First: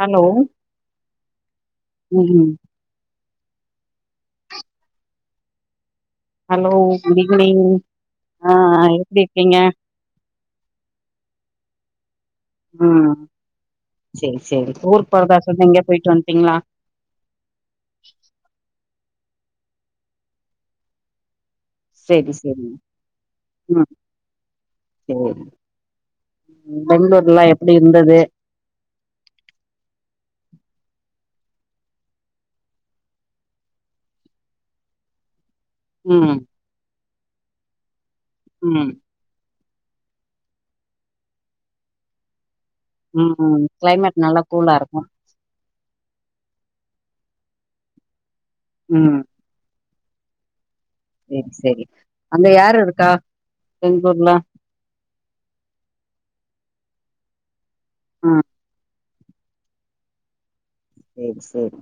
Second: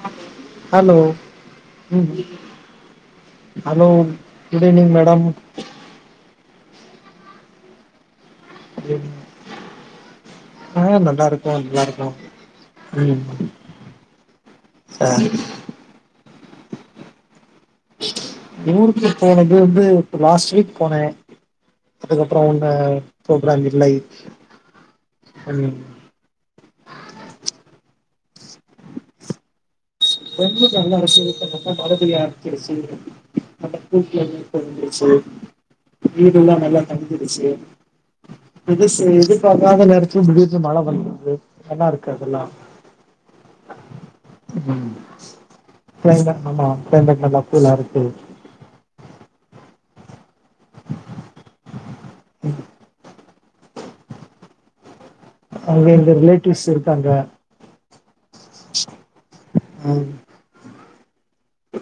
hello hello ம் hello good evening madam hello good evening ஆ evening எப்டி இருக்கீங்க ஆ நல்லாருக்ககோ நல்லாருக்கோ ம் செரி செரி ஊருக் ஆ போறதா சொன்னீங்க போய்ட்டு வந்ட்டீங்ளா ஊருக்கு போனது வந்து இப்ப லாஸ்ட் வீக் போனே சேரி அதுக்கப்ற சேரி ஒன்ன புரோகிராம் இல்லை ம் சேரி [unintelligible] பெங்களூர்லா எப்டி இருந்தது பெங்ளூர் நல்லாருக்கு இப்ப ரொம்ப மழ பெய்ய ஆரம்பிச்சிருச்சு அந்த பூட்டி அருவி தொறந்துருச்சு ம் வீடுல்லா நல்லா தங்கிருச்சு ம் புதுசு இது சாதாரண நேரத்துல முடிஞ்சு மழை வந்துடுது நல்லா இருக்கு அதெல்லா ம் கிளைமேட் நல்ல ம் கூலாருக்கு கிளைமேட் நல்லா கிளைமேட் நல்லா கூலா இருக்கு ம் செரி செரி அங்க யாரு இருக்கா பெங்ளுர்ல அங்க எங்க ரிலேட்டிவ்ஸ் இருக்காங்க ம் அவ் செரி செரி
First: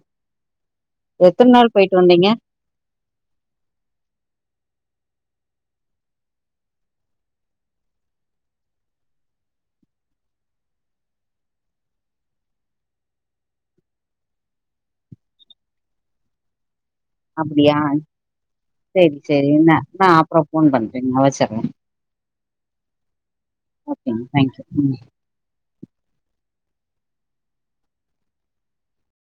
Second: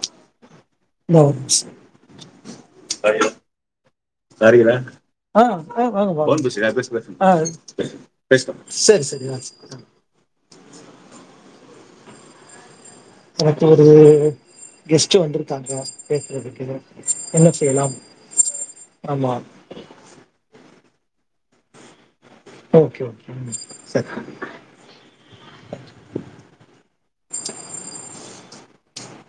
எத்தன் நாள் போய்ட்டு வந்தீங்க டையூன் தரியல ஆஹ் ஆஹ் வாங்க வாங்க போன் பேசுறியா பேசு பேசு ஆஹ் பேசு பேசு பேசுப்பா சரி சரி ஆஹ் சரி இன்னைக்கு ஒரு கெஸ்ட்டு வந்ருக்காங்க பேசுறதுக்கு என்ன அப்டியா செய்யலாம் செரி ஆமா செரி என்ன நா அப்புறோ ஃபோன் பண்றேங்க வச்சுர்ற ஓகே ஓகே ம் சரி தேங்க்யூ ம்